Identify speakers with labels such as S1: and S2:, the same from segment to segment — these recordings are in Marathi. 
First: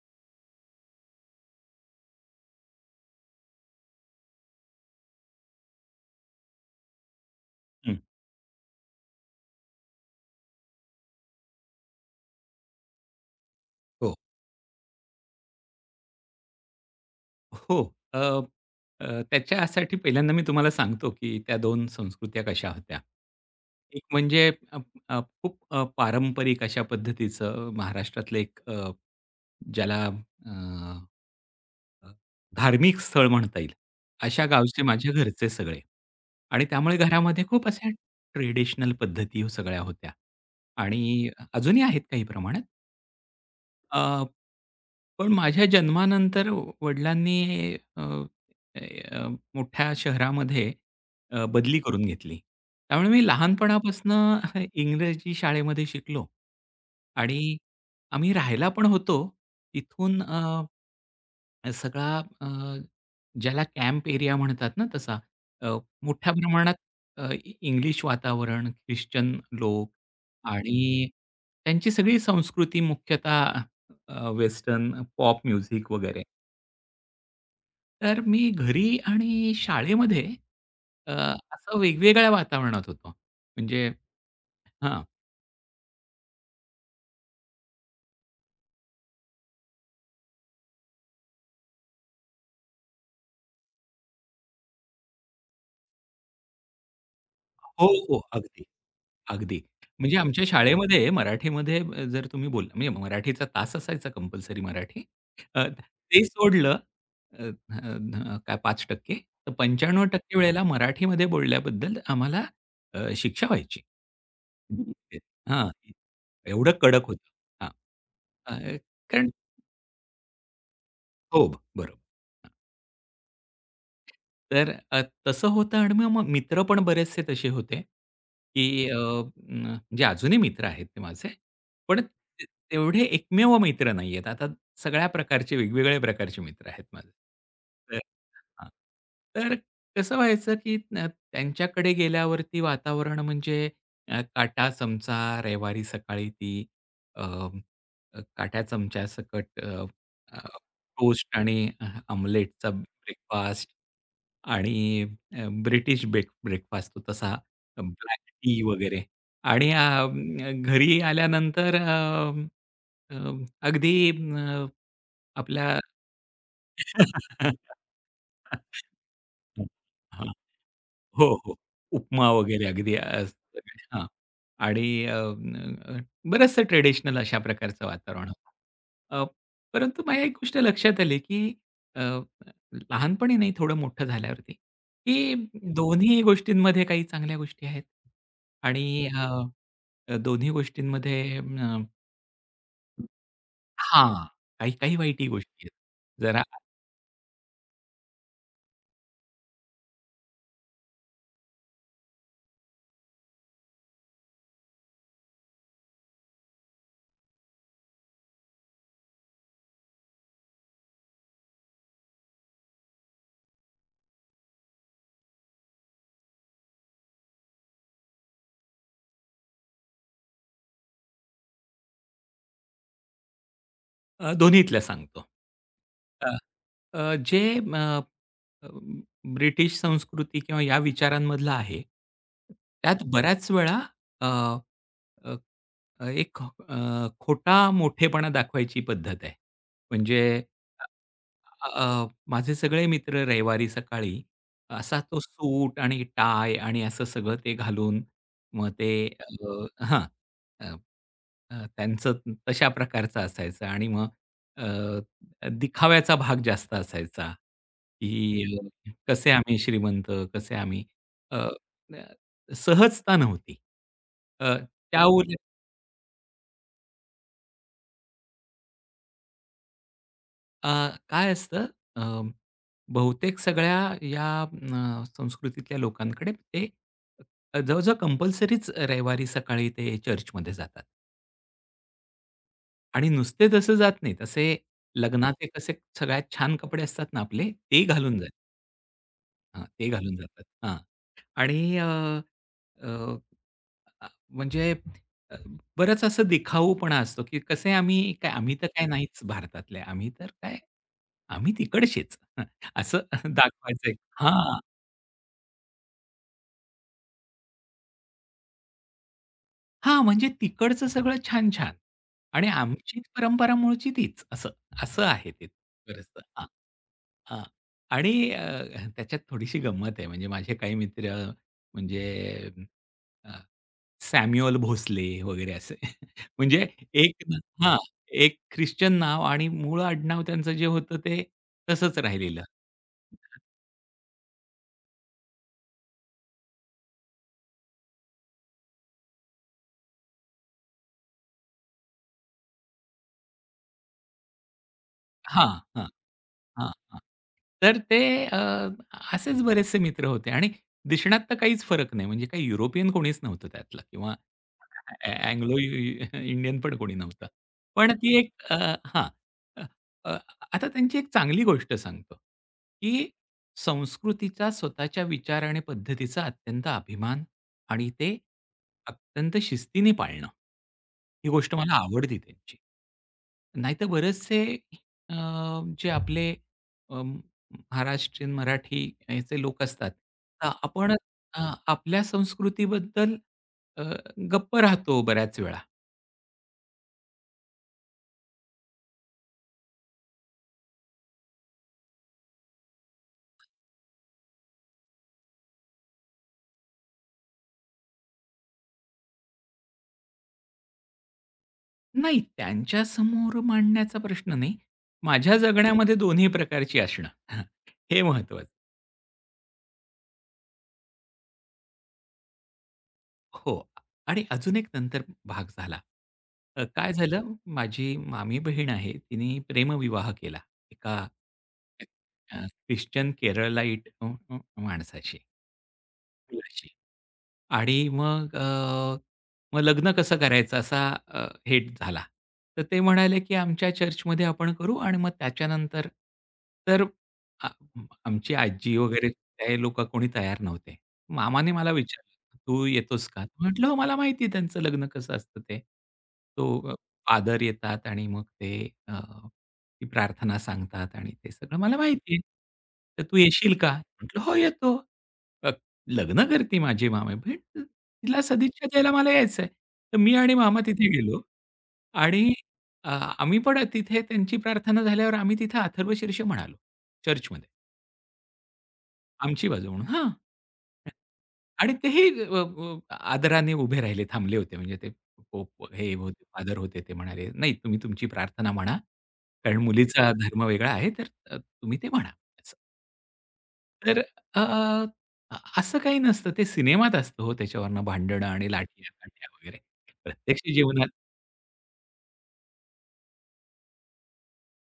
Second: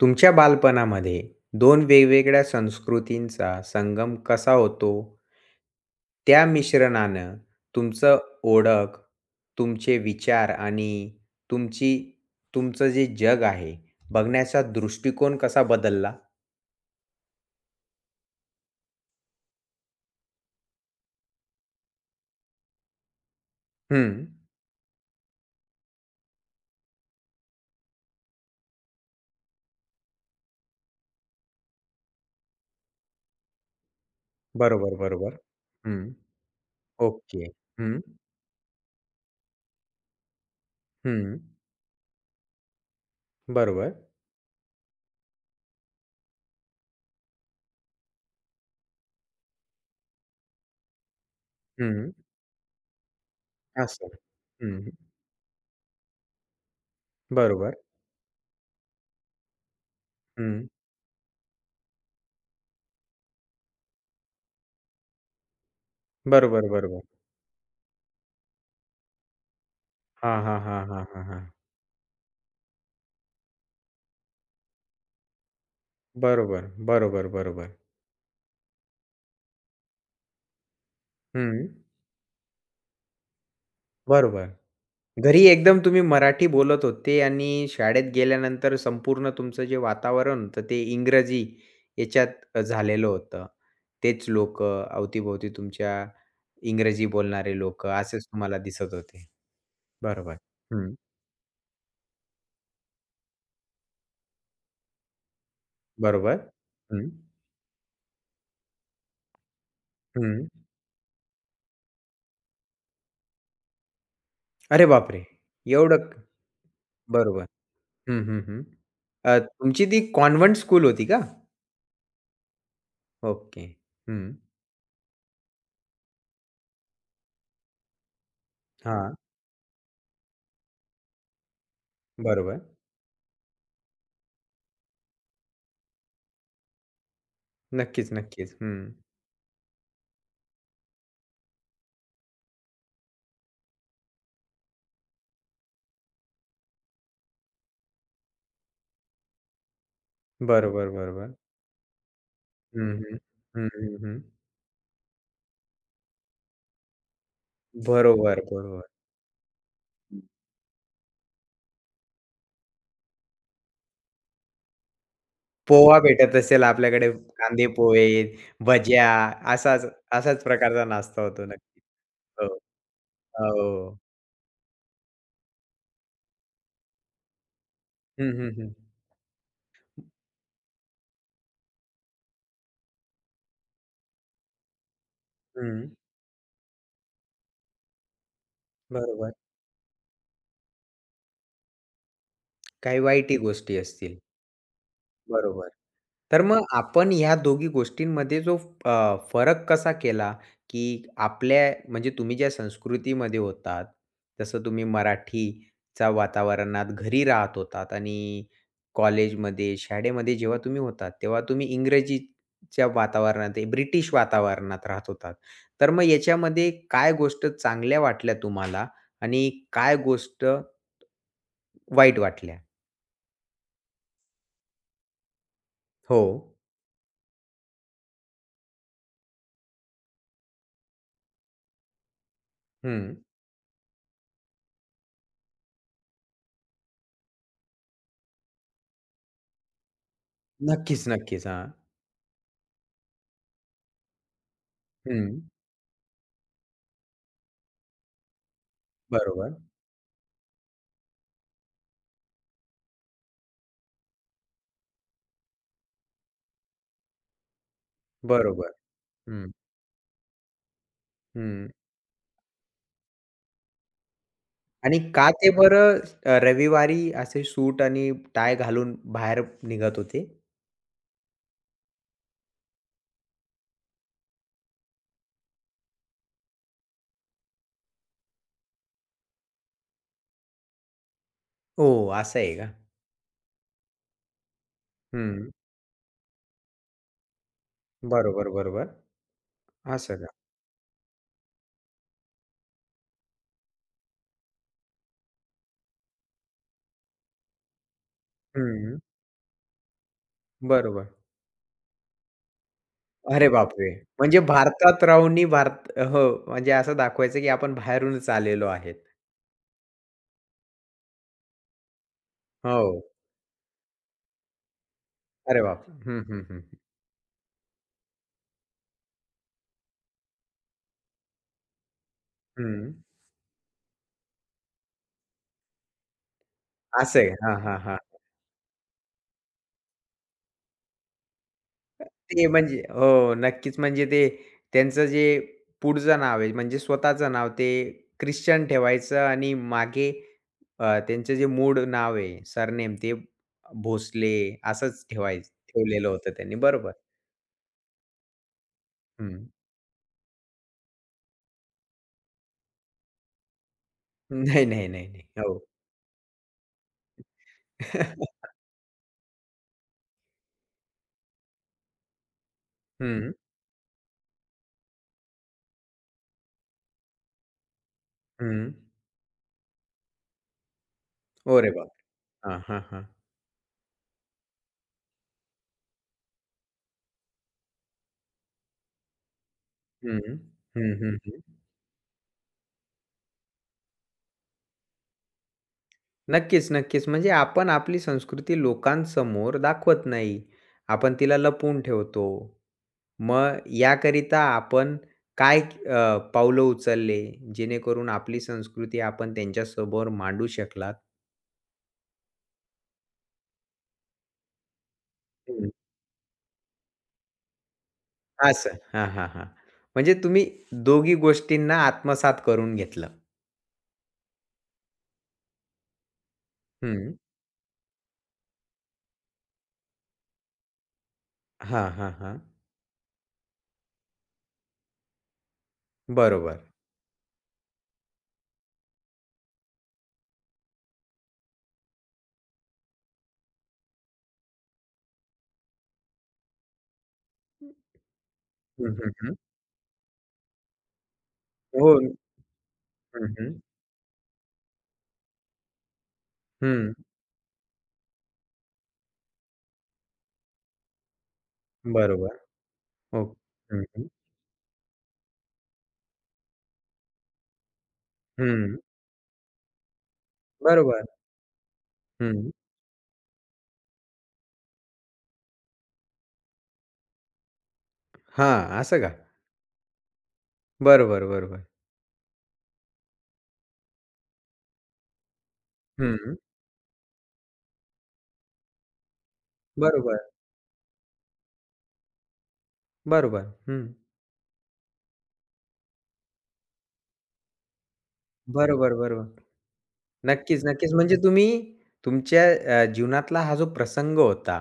S1: तुमच्या बालपणामध्ये दोन वेगवेगळ्या संस्कृतींचा संगम कसा होतो? त्या मिश्रणानं
S2: हं.
S1: तुमचं ओळख, तुमचे विचार आणि तुमची तुमचं जे जग आहे,
S2: हो.
S1: बघण्याचा दृष्टिकोन कसा बदलला?
S2: हो. अ, अ, त्याच्यासाठी पहिल्यांदा मी तुम्हाला सांगतो, की त्या दोन संस्कृत्या कशा होत्या. एक
S1: हं.
S2: म्हणजे अ, अ, खूप पारंपरिक अशा पद्धतीचं महाराष्ट्रातलं एक ज्याला अ, अ, धार्मिक स्थळ म्हणता येईल, अशा गावचे
S1: बरोबर,
S2: माझे
S1: बरोबर.
S2: घरचे सगळे.
S1: हं.
S2: आणि त्यामुळे
S1: ओके.
S2: घरामध्ये खूप अशा
S1: हं.
S2: ट्रेडिशनल पद्धती सगळ्या होत्या आणि
S1: हं.
S2: अजूनही आहेत काही प्रमाणात.
S1: बरोबर.
S2: अ, पण माझ्या जन्मानंतर वडिलांनी अ, अ, मोठ्या शहरामध्ये बदली करून
S1: हं.
S2: घेतली. त्यामुळे मी
S1: असं.
S2: लहानपणापासनं
S1: हं.
S2: इंग्रजी शाळेमध्ये शिकलो आणि
S1: बरोबर.
S2: आम्ही राहायला पण होतो. तिथून
S1: हं.
S2: सगळा अ, ज्याला कॅम्प एरिया म्हणतात ना तसा अ, मोठ्या
S1: बरोबर,
S2: प्रमाणात
S1: बरोबर.
S2: अ, इ इंग्लिश वातावरण, ख्रिश्चन लोक
S1: हां, हां, हां, हां,
S2: आणि
S1: हां, हां.
S2: त्यांची सगळी संस्कृती मुख्यतः वेस्टर्न पॉप म्युझिक वगैरे.
S1: बरोबर, बरोबर, बरोबर.
S2: तर मी घरी आणि शाळेमध्ये अ,
S1: हं,
S2: असं वेगवेगळ्या वातावरणात होतो. म्हणजे
S1: बरोबर.
S2: हां.
S1: घरी एकदम तुम्ही मराठी बोलत होते आणि शाळेत गेल्यानंतर संपूर्ण तुमचं जे वातावरण होतं ते इंग्रजी याच्यात झालेलं होतं. तेच लोकं अवतीभोवती तुमच्या इंग्रजी बोलणारे लोक
S2: हो, हो.
S1: असेच तुम्हाला
S2: अगदी.
S1: दिसत होते.
S2: अगदी. म्हणजे
S1: बरोबर.
S2: आमच्या
S1: हं,
S2: शाळेमध्ये मराठीमध्ये जर तुम्ही बोलला म्हणजे मराठीचा तास असायचा कंपल्सरी मराठी. ते
S1: बरोबर.
S2: सोडलं
S1: हं,
S2: अ, अ, अ, काय 5%, तर 95%
S1: हं.
S2: वेळेला मराठीमध्ये बोलल्याबद्दल आम्हाला शिक्षा व्हायची.
S1: अरे बापरे!
S2: हां.
S1: एवढं
S2: एवढं कडक होतं.
S1: बरोबर.
S2: हां.
S1: हं, हं, हं.
S2: अ, कारण
S1: तुमची ती कॉन्व्हेंट स्कूल होती का?
S2: हो, बरोबर.
S1: ओके. हं.
S2: तर तसं होतं आणि मग मग मित्र पण बरेचसे तसे होते, की
S1: हां,
S2: न जे अजूनही मित्र आहेत ते माझे. पण ते
S1: बरोबर.
S2: तेवढे एकमेव मित्र नाहीयेत. आता सगळ्या प्रकारचे वेगवेगळ्या प्रकारचे मित्र आहेत माझे. तर
S1: नक्कीच, नक्कीच.
S2: हां.
S1: हं.
S2: तर कसं व्हायचं, की त्यांच्याकडे गेल्यावरती वातावरण म्हणजे काटा, चमचा, रविवारी सकाळी ती अ, अ, काट्या चमच्यासकट अ, अ,
S1: बरोबर, बरोबर.
S2: टोस्ट आणि आमलेटचा
S1: हं, हं.
S2: ब्रेकफास्ट
S1: हं, हं, हं.
S2: आणि ब्रिटिश ब्रेकफास्ट तो तसा ब्लॅक
S1: बरोबर,
S2: टी
S1: बरोबर.
S2: वगैरे आणि घरी आल्यानंतर अं, अं, अगदी आपल्या
S1: पोहा भेटत असेल आपल्याकडे कांदे पोहे, भज्या असाच
S2: हां.
S1: असाच प्रकारचा नाश्ता
S2: हो,
S1: होतो
S2: हो.
S1: नक्की.
S2: उपमा
S1: हो.
S2: वगैरे अगदी सगळे
S1: हो.
S2: हां. आणि बरचसं ट्रेडिशनल अशा प्रकारचं वातावरण
S1: हं,
S2: होतं.
S1: हं, हं.
S2: अ, परंतु मला एक गोष्ट लक्षात आली, की अ, लहानपणी नाही थोडं मोठं झाल्यावरती, की
S1: हं.
S2: दोन्ही गोष्टींमध्ये काही चांगल्या गोष्टी आहेत आणि अ,
S1: बरोबर.
S2: अ, दोन्ही गोष्टींमध्ये
S1: काही वाईटही गोष्टी असतील.
S2: हां, काही-काही वाईटही गोष्टी
S1: बरोबर.
S2: आहेत.
S1: तर
S2: जरा
S1: मग आपण ह्या दोघी गोष्टींमध्ये जो फरक कसा केला, की आपल्या म्हणजे तुम्ही ज्या संस्कृतीमध्ये होतात, जसं तुम्ही मराठीच्या वातावरणात घरी राहत होतात आणि कॉलेजमध्ये, शाळेमध्ये जेव्हा तुम्ही होतात, तेव्हा तुम्ही इंग्रजीच्या वातावरणात, ए, ब्रिटिश वातावरणात राहत होतात. तर मग याच्यामध्ये काय गोष्ट चांगल्या वाटल्या तुम्हाला आणि काय गोष्ट वाईट वाटल्या?
S2: दोन्हीतल्या सांगतो.
S1: हो.
S2: अ, अ, जे म अ, ब्रिटिश संस्कृती किंवा या विचारांमधलं आहे, त्यात
S1: हं.
S2: बऱ्याच वेळा अ, अ अ, एक खोटा मोठेपणा दाखवायची पद्धत आहे. म्हणजे
S1: नक्कीच, नक्कीच. हां.
S2: अ, माझे सगळे मित्र रविवारी सकाळी असा तो
S1: हं.
S2: सूट आणि टाय आणि असं सगळं ते घालून मग ते
S1: बरोबर,
S2: हां. अ, अ, त्यांचं तशा प्रकारचं असायचं आणि मग दिखाव्याचा भाग जास्त असायचा, की
S1: बरोबर.
S2: कसे
S1: हं,
S2: आम्ही श्रीमंत, कसे आम्ही अ,
S1: हं.
S2: अ, सहजता नव्हती. अ,
S1: आणि
S2: त्या
S1: का ते बरं रविवारी असे सूट आणि टाय घालून बाहेर निघत होते?
S2: अ, काय असतं अ, बहुतेक सगळ्या या संस्कृतीतल्या लोकांकडे ते जवळ कंपल्सरीच रविवारी सकाळी ते चर्चमध्ये जातात
S1: ओह! असं आहे का?
S2: आणि नुसते तसं जात नाहीत. असे लग्नाचे
S1: हं.
S2: कसे सगळ्यात छान कपडे असतात ना आपले, ते घालून जातात.
S1: बरोबर, बरोबर.
S2: हां, ते घालून
S1: असं का?
S2: जातात. हां. आणि अ, अ, अ, म्हणजे अ, बरंच असं दिखाऊपणा असतो, की कसे आम्ही काय आम्ही तर काय
S1: हं.
S2: नाहीच भारतातले. आम्ही तर काय
S1: बरोबर.
S2: आम्ही तिकडचेच. असं
S1: अरे
S2: दाखवायचं
S1: बापरे!
S2: आहे.
S1: म्हणजे भारतात राहूनही भारत हो, म्हणजे असं दाखवायचं की आपण बाहेरूनच आलेलो आहेत.
S2: हां, म्हणजे तिकडचं सगळं छान-छान आणि
S1: हो.
S2: आमची परंपरा मूळची तीच असं, असं आहे ते
S1: अरे बापरे!
S2: बरंचसं.
S1: हं, हं,
S2: हां,
S1: हं.
S2: हां. आणि त्याच्यात थोडीशी गंमत आहे म्हणजे माझे काही मित्र म्हणजे
S1: हं.
S2: अ, सॅम्युअल भोसले वगैरे असे म्हणजे
S1: असं
S2: एक
S1: आहे. हां,
S2: हां,
S1: हां, हां.
S2: एक ख्रिश्चन नाव आणि मूळ आडनाव त्यांचं जे होतं ते तसंच राहिलेलं.
S1: ते म्हणजे हो, नक्कीच. म्हणजे ते त्यांचं जे पुढचं नाव आहे, म्हणजे स्वतःचं नाव ते ख्रिश्चन ठेवायचं आणि मागे त्यांचं जे मूळ नाव आहे, सरनेम ते भोसले असंच ठेवायचं
S2: हां, हां.
S1: ठेवलेलं होतं त्यांनी.
S2: हां,
S1: बरोबर.
S2: हां. तर ते अ, असेच
S1: हं.
S2: बरेचसे मित्र होते आणि दिसण्यात तर काहीच फरक नाही. म्हणजे काही युरोपियन कोणीच नव्हतं त्यातलं किंवा
S1: नाही, नाही, नाही,
S2: अ
S1: नाही.
S2: अँग्लो
S1: हो.
S2: इ इंडियन पण कोणी नव्हतं. पण ती एक हां. अ, अ, आता त्यांची एक चांगली गोष्ट सांगतो, की
S1: हं,
S2: संस्कृतीचा स्वतःच्या विचार आणि पद्धतीचा अत्यंत अभिमान आणि ते
S1: हं.
S2: अत्यंत शिस्तीने पाळणं. ही गोष्ट
S1: अरे
S2: मला
S1: बाप!
S2: आवडते त्यांची.
S1: हां, हां, हां.
S2: नाहीतर बरेचसे अ, जे आपले अं, महाराष्ट्रीयन मराठी याचे लोक असतात.
S1: हं.
S2: तर आपण
S1: हं, हं,
S2: अ,
S1: हं.
S2: आपल्या संस्कृतीबद्दल अ, गप्प राहतो बऱ्याच वेळा.
S1: नक्कीच, नक्कीच. म्हणजे आपण आपली संस्कृती लोकांसमोर दाखवत नाही. आपण तिला लपवून ठेवतो. मग याकरिता आपण काय पावलं उचलले, जेणेकरून आपली संस्कृती आपण त्यांच्यासमोर मांडू शकलात?
S2: नाही, त्यांच्यासमोर मांडण्याचा प्रश्न नाही. माझ्या
S1: हं.
S2: जगण्यामध्ये दोन्ही प्रकारची असणं हे महत्त्वाचं.
S1: असं. हां, हां, हां. म्हणजे तुम्ही दोघी गोष्टींना आत्मसात करून घेतलं.
S2: हो. आणि अजून एक नंतर भाग झाला. काय
S1: हं.
S2: झालं, माझी मामी बहीण आहे, तिने प्रेमविवाह केला एका
S1: हां, हां, हां.
S2: ख्रिश्चन केरळलाईट अ, अ, माणसाशी.
S1: बरोबर.
S2: मुलाशी. आणि मग मग लग्न कसं करायचं असा हेट झाला. तर ते म्हणाले, की आमच्या चर्चमध्ये आपण करू आणि मग त्याच्यानंतर तर आ आमची आजी
S1: हं,
S2: वगैरे
S1: हं, हं.
S2: ते लोकं कोणी तयार नव्हते. मामाने मला
S1: हो.
S2: विचारलं, "तू येतोस का?"
S1: हं, हं.
S2: म्हटलं, "हो, मला माहिती आहे त्यांचं लग्न कसं असतं ते." तो
S1: हं.
S2: फादर येतात आणि मग ते ती प्रार्थना सांगतात आणि ते सगळं मला माहिती आहे.
S1: बरोबर.
S2: "तर तू
S1: हो.
S2: येशील का?"
S1: हं, हं.
S2: म्हटलं, "हो, येतो." लग्न करते माझी मामा. पण तिला सदिच्छा
S1: हं.
S2: द्यायला मला यायचंय. तर मी आणि मामा तिथे
S1: बरोबर.
S2: गेलो आणि
S1: हं.
S2: अ, आम्ही पण तिथे त्यांची प्रार्थना झाल्यावर आम्ही तिथे अथर्वशीर्ष म्हणालो, चर्चमध्ये.
S1: हां, असं का?
S2: आमची बाजू म्हणून हां.
S1: बरोबर, बरोबर.
S2: आणि तेही अ, अ, आदराने उभे राहिले, थांबले होते. म्हणजे ते पोप हे होते,
S1: हं.
S2: फादर होते. ते म्हणाले, "नाही, तुम्ही तुमची प्रार्थना म्हणा, कारण मुलीचा
S1: बरोबर,
S2: धर्म वेगळा आहे, तर तुम्ही ते म्हणा." असं.
S1: बरोबर. हं.
S2: तर अ, अ, असं काही नसतं. ते सिनेमात असतं हो, त्याच्यावरनं भांडणं आणि
S1: बरोबर, बरोबर.
S2: लाठ्या-काठ्या वगैरे. प्रत्यक्ष
S1: नक्कीच,
S2: जीवनात
S1: नक्कीच. म्हणजे तुम्ही तुमच्या जीवनातला हा जो प्रसंग होता,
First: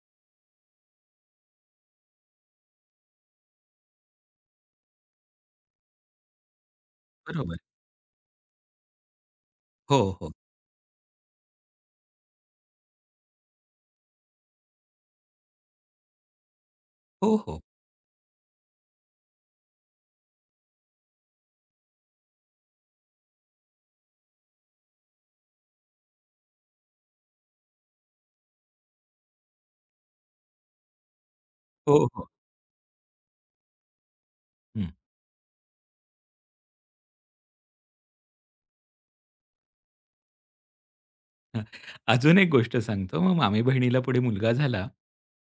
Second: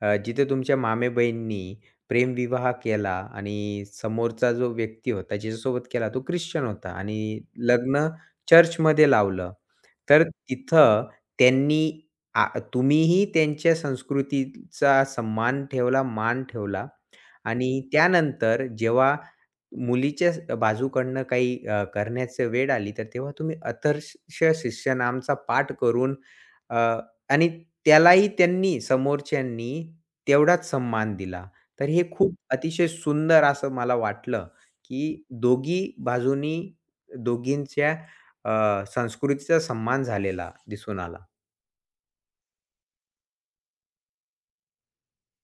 S1: जिथे तुमच्या मामेबहिणी प्रेमविवाह केला आणि समोरचा जो व्यक्ती होता, ज्याच्यासोबत केला तो ख्रिश्चन होता आणि
S2: बरोबर.
S1: लग्न चर्चमध्ये लावलं.
S2: हो,
S1: तर
S2: हो.
S1: तिथं त्यांनी आ तुम्हीही त्यांच्या संस्कृतीचा सम्मान ठेवला, मान ठेवला
S2: हो, हो.
S1: आणि त्यानंतर जेव्हा मुलीच्याच बाजूकडनं काही करण्याची वेळ आली, तर तेव्हा तुम्ही अथर्सशीय शिष्य नामचा पाठ करून अ, आणि त्यालाही समोरच्यांनी तेवढाच सन्मान दिला. तर
S2: हो,
S1: हे
S2: हो.
S1: खूप अतिशय सुंदर असं मला वाटलं,
S2: हं.
S1: की दोघी बाजूनी दोघींच्या संस्कृतीचा सन्मान झालेला दिसून आला.
S2: हां. अजून एक गोष्ट सांगतो. मग मामी-बहिणीला पुढे मुलगा झाला,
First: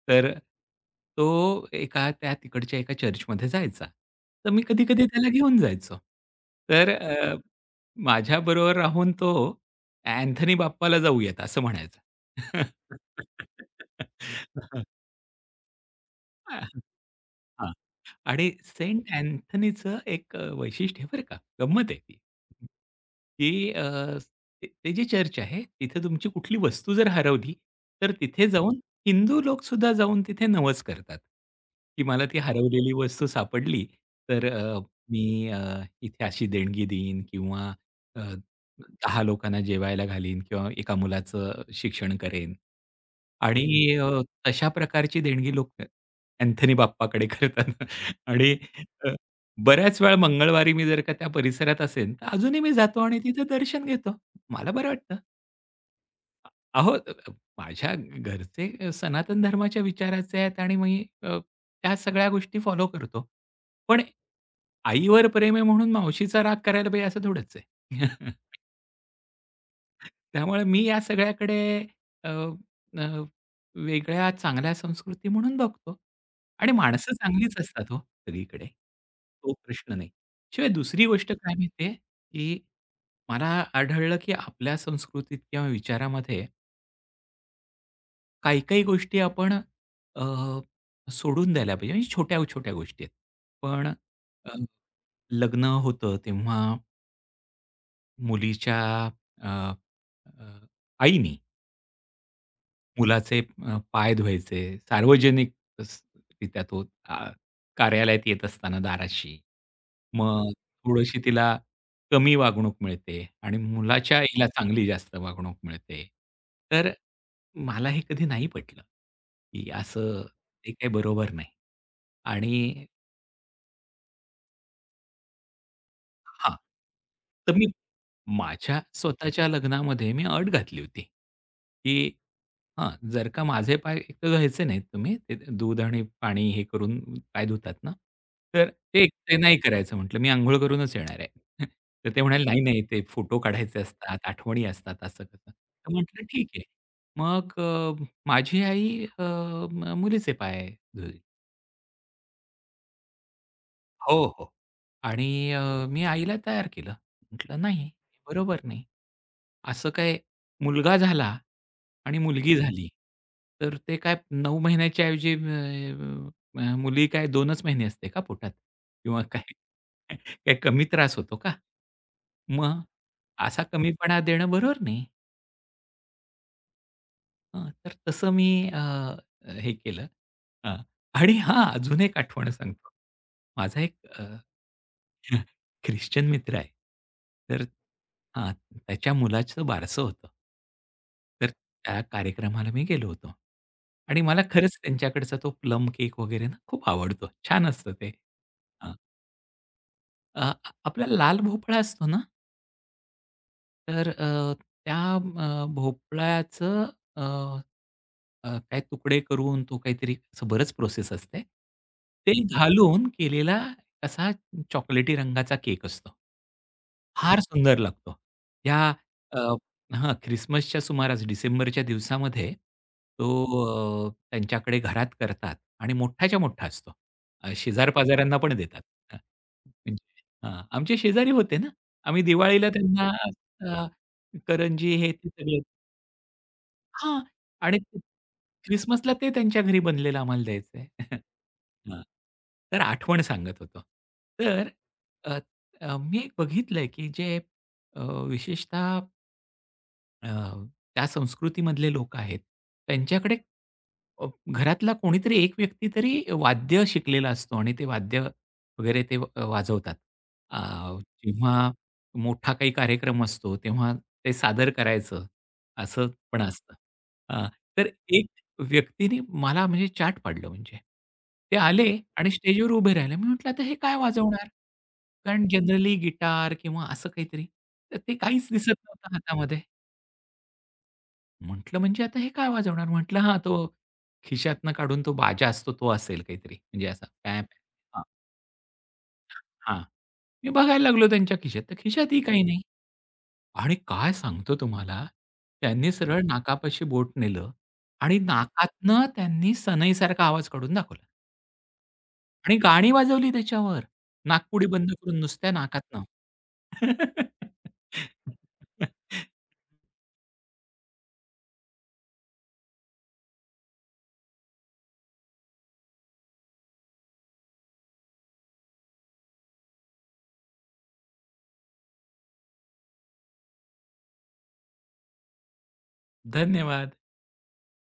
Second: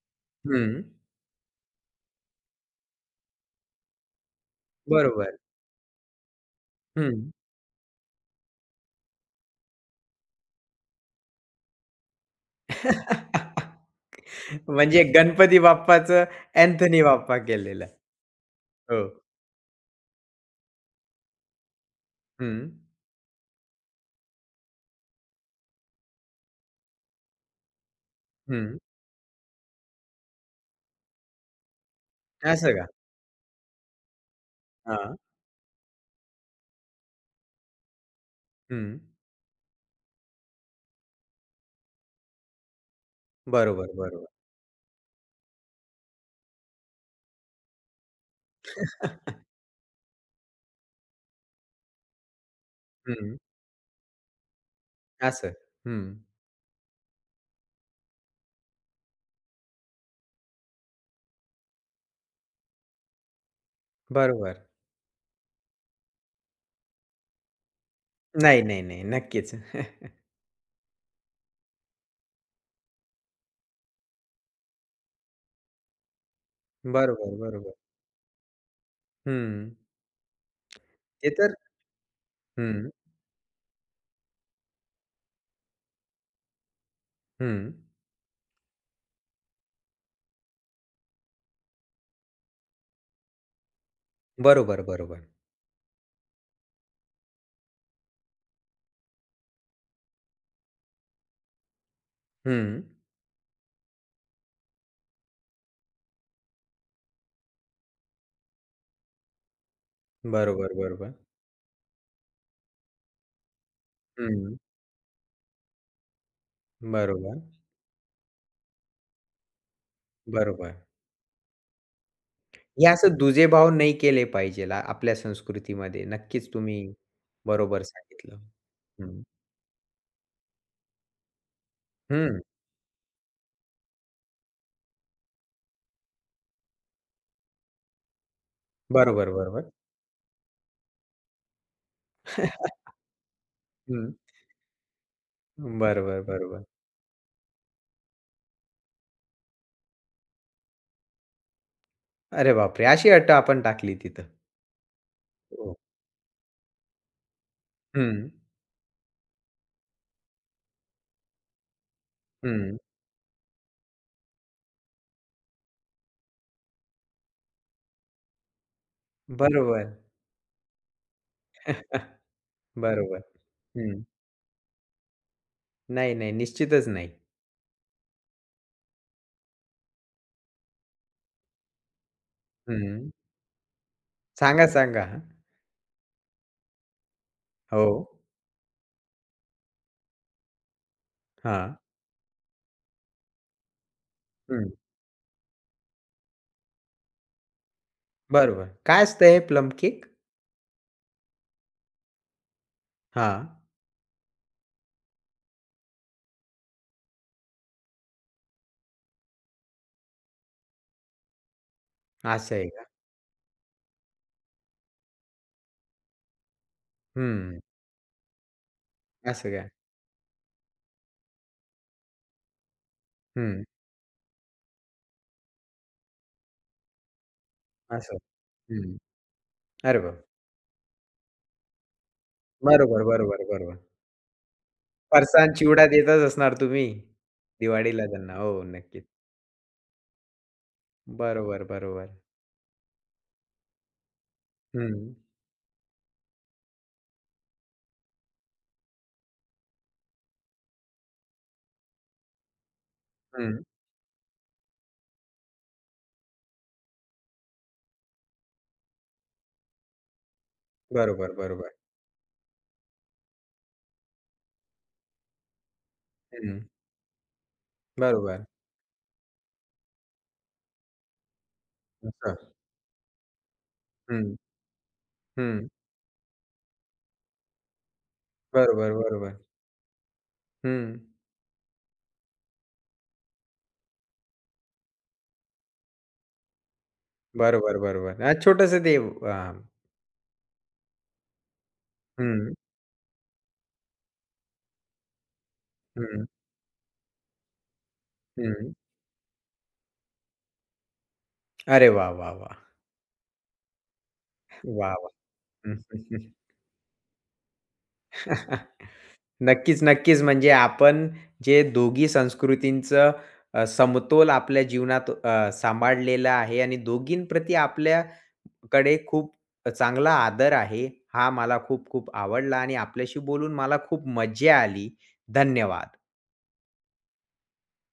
S2: तर
S1: हं,
S2: तो एका त्या तिकडच्या एका चर्चमध्ये जायचा. तर मी कधी-कधी त्याला
S1: बरोबर.
S2: घेऊन जायचो. तर
S1: हं.
S2: माझ्याबरोबर राहून तो अँथनी बाप्पाला जाऊयात असं म्हणायचा.
S1: म्हणजे गणपती बाप्पाचं अँथोनी बाप्पा
S2: हां.
S1: केलेलं.
S2: आणि
S1: हो.
S2: सेंट अँथनीचं एक वैशिष्ट्य आहे बरं का, गंमत आहे ती.
S1: हं.
S2: की ते ते जे चर्च आहे, तिथे तुमची कुठली वस्तू जर हरवली, तर तिथे
S1: हं.
S2: जाऊन हिंदू लोकसुद्धा जाऊन तिथे नवस करतात, की मला ती
S1: असं का?
S2: हरवलेली वस्तू सापडली, तर
S1: हां.
S2: मी इथे अशी देणगी देईन किंवा अ,
S1: हं.
S2: 10 लोकांना जेवायला घालीन किंवा एका मुलाचं शिक्षण करेन. आणि
S1: बरोबर, बरोबर.
S2: तशा प्रकारची देणगी लोक अँथनी बाप्पाकडे करतात. आणि अ, बऱ्याच वेळा मंगळवारी मी जर का त्या परिसरात असेन, तर अजूनही मी जातो आणि
S1: हं.
S2: तिथं दर्शन घेतो. मला बरं वाटतं.
S1: असं. हं.
S2: अहो, माझ्या घरचे सनातन धर्माच्या विचाराचे आहेत आणि मी त्या सगळ्या गोष्टी फॉलो करतो. पण
S1: बरोबर.
S2: आईवर प्रेम आहे म्हणून मावशीचा राग करायला पाहिजे असं थोडंच आहे.
S1: नाही, नाही, नाही. नक्कीच.
S2: त्यामुळे मी या सगळ्याकडे अ, अ, वेगळ्या चांगल्या संस्कृती म्हणून बघतो आणि माणसं
S1: बरोबर,
S2: चांगलीच
S1: बरोबर.
S2: असतात हो सगळीकडे. तो
S1: हं.
S2: प्रश्न नाही. शिवाय दुसरी
S1: ते
S2: गोष्ट काय
S1: तर
S2: माहिती आहे, की
S1: हं,
S2: मला आढळलं, की आपल्या संस्कृतीत किंवा विचारामध्ये
S1: हं.
S2: काही-काही गोष्टी आपण अ, सोडून द्यायला पाहिजे. म्हणजे छोट्या-छोट्या गोष्टी आहेत. पण अ,
S1: बरोबर, बरोबर.
S2: लग्न होतं तेव्हा मुलीच्या अ, अ, आईनी
S1: हं.
S2: मुलाचे पाय धुवायचे, सार्वजनिक स रित्या तो कार्यालयात येत असताना दाराशी. मग
S1: बरोबर, बरोबर.
S2: थोडीशी तिला कमी वागणूक मिळते आणि मुलाच्या आईला
S1: हं.
S2: चांगली जास्त वागणूक मिळते. तर
S1: बरोबर,
S2: मला हे कधी नाही पटलं, की असं हे
S1: बरोबर.
S2: काही बरोबर नाही. आणि
S1: हे असं दुजेभाव नाही केले पाहिजे आपल्या संस्कृतीमध्ये. नक्कीच
S2: हां.
S1: तुम्ही
S2: तर
S1: बरोबर सांगितलं.
S2: माझ्या
S1: हं.
S2: स्वतःच्या लग्नामध्ये मी अट घातली होती, की
S1: हं.
S2: हां, जर का माझे पाय एकटे धुवायचे नाहीत तुम्ही, ते दूध आणि पाणी हे करून पाय धुतात ना, तर ते
S1: बरोबर,
S2: एकटे नाही
S1: बरोबर.
S2: करायचं म्हटलं, मी अंघोळ करूनच येणार आहे. तर ते म्हणाले, "नाही, नाही, ते फोटो काढायचे
S1: हं.
S2: असतात, आठवणी असतात," असं-तसं. तर
S1: बरोबर,
S2: म्हटलं, "ठीक आहे."
S1: बरोबर.
S2: मग माझी आई मुलीचे पाय धुतले.
S1: अरे बापरे! अशी अट आपण टाकली
S2: हो,
S1: तिथं.
S2: हो. आणि
S1: हो.
S2: मी आईला तयार केलं. म्हटलं, "नाही, हे
S1: हं,
S2: बरोबर नाही. असं काय मुलगा झाला आणि मुलगी
S1: हं.
S2: झाली, तर ते काय 9 महिन्याच्या ऐवजी अ, अ, मुली काय 2च महिने असते का पोटात? किंवा काय
S1: बरोबर.
S2: काय कमी त्रास होतो का? मग
S1: बरोबर.
S2: असा
S1: हं.
S2: कमीपणा देणं बरोबर नाही."
S1: नाही, नाही. निश्चितच नाही.
S2: हं, तर तसं मी अ, हे केलं. अ, आणि हां, अजून एक आठवण सांगतो.
S1: हं.
S2: माझा एक
S1: सांगा, सांगा.
S2: ख्रिश्चन मित्र आहे. तर
S1: हो.
S2: हां, त्याच्या मुलाचं बारसं होतं. तर
S1: हां.
S2: त्या कार्यक्रमाला मी गेलो होतो. आणि मला
S1: हं.
S2: खरंच त्यांच्याकडचा तो प्लम केक वगैरे ना खूप आवडतो. छान असतं ते.
S1: बरोबर.
S2: हां,
S1: काय असतं हे प्लम केक?
S2: अ, आपला लाल भोपळा असतो ना,
S1: हां.
S2: तर भोपळ्याचं अ, अ, काही तुकडे करून तो काहीतरी असं बरंच प्रोसेस असते. ते
S1: असं आहे का?
S2: घालून केलेला असा चॉकलेटी रंगाचा केक असतो. फार
S1: हं.
S2: सुंदर लागतो. त्या अ,
S1: असं का?
S2: हां, ख्रिसमसच्या सुमारास डिसेंबरच्या दिवसामध्ये तो
S1: हं.
S2: त्यांच्याकडे घरात करतात आणि मोठाच्या मोठा असतो.
S1: असं.
S2: शेजार-पाजाऱ्यांना पण देतात.
S1: हं.
S2: हां,
S1: अरे वाह!
S2: म्हणजे हां, आमचे शेजारी होते ना. आम्ही दिवाळीला
S1: बरोबर,
S2: त्यांना
S1: बरोबर, बरोबर.
S2: अ, करंजी हे ते
S1: फरसाण
S2: सगळं
S1: चिवडा देतच असणार तुम्ही
S2: हां. आणि
S1: दिवाळीला त्यांना. हो, नक्कीच.
S2: क्रिसमसला ते त्यांच्या घरी बनलेलं आम्हाला द्यायचंय.
S1: बरोबर,
S2: हां.
S1: बरोबर.
S2: तर आठवण सांगत होतो. तर
S1: हं,
S2: अ, अ, मी एक बघितलंय की जे अ, विशेषतः अ, त्या संस्कृतीमधले लोक आहेत. त्यांच्याकडे
S1: हं.
S2: अ, घरातला कोणीतरी एक व्यक्ती तरी वाद्य शिकलेला असतो आणि ते वाद्य वगैरे ते वाजवतात. अ,
S1: बरोबर,
S2: जेव्हा
S1: बरोबर.
S2: मोठा काही कार्यक्रम असतो, तेव्हा ते सादर करायचं असं पण
S1: हं.
S2: असतं. अ, तर एक
S1: बरोबर.
S2: व्यक्तीने मला म्हणजे चाट पाडलं म्हणजे. ते आले आणि
S1: असं.
S2: स्टेजवर उभे राहिले. मी म्हटलं, "आता हे काय
S1: हं,
S2: वाजवणार?" कारण
S1: हं.
S2: जनरली गिटार किंवा असं काहीतरी. तर ते काहीच दिसत
S1: बरोबर,
S2: नव्हतं
S1: बरोबर.
S2: हातामध्ये.
S1: हं.
S2: म्हटलं, "म्हणजे आता हे काय वाजवणार?" म्हटलं, "हां, तो खिशातनं काढून तो बाजा असतो तो असेल काहीतरी." म्हणजे असा पॅप
S1: बरोबर,
S2: हां,
S1: बरोबर. हां, छोटंसं ते हां.
S2: हां. मी बघायला लागलो त्यांच्या खिशात, तर खिशातही काही
S1: हं,
S2: नाही. आणि काय सांगतो तुम्हाला, त्यांनी सरळ
S1: हं,
S2: नाकापाशी बोट नेलं आणि
S1: हं.
S2: नाकातनं त्यांनी सनईसारखा आवाज काढून दाखवला
S1: अरे वाह, वाह,
S2: आणि
S1: वाह!
S2: गाणी वाजवली त्याच्यावर. नाकपुडी बंद
S1: वाह, वाह!
S2: करून नुसत्या नाकातनं.
S1: हं. नक्कीच, नक्कीच. म्हणजे आपण जे दोघी संस्कृतींचं समतोल आपल्या जीवनात सांभाळलेला आहे आणि दोघींप्रती आपल्याकडे खूप चांगला आदर आहे. हा मला खूप-खूप आवडला आणि आपल्याशी बोलून मला खूप मजा आली. धन्यवाद.
S2: धन्यवाद.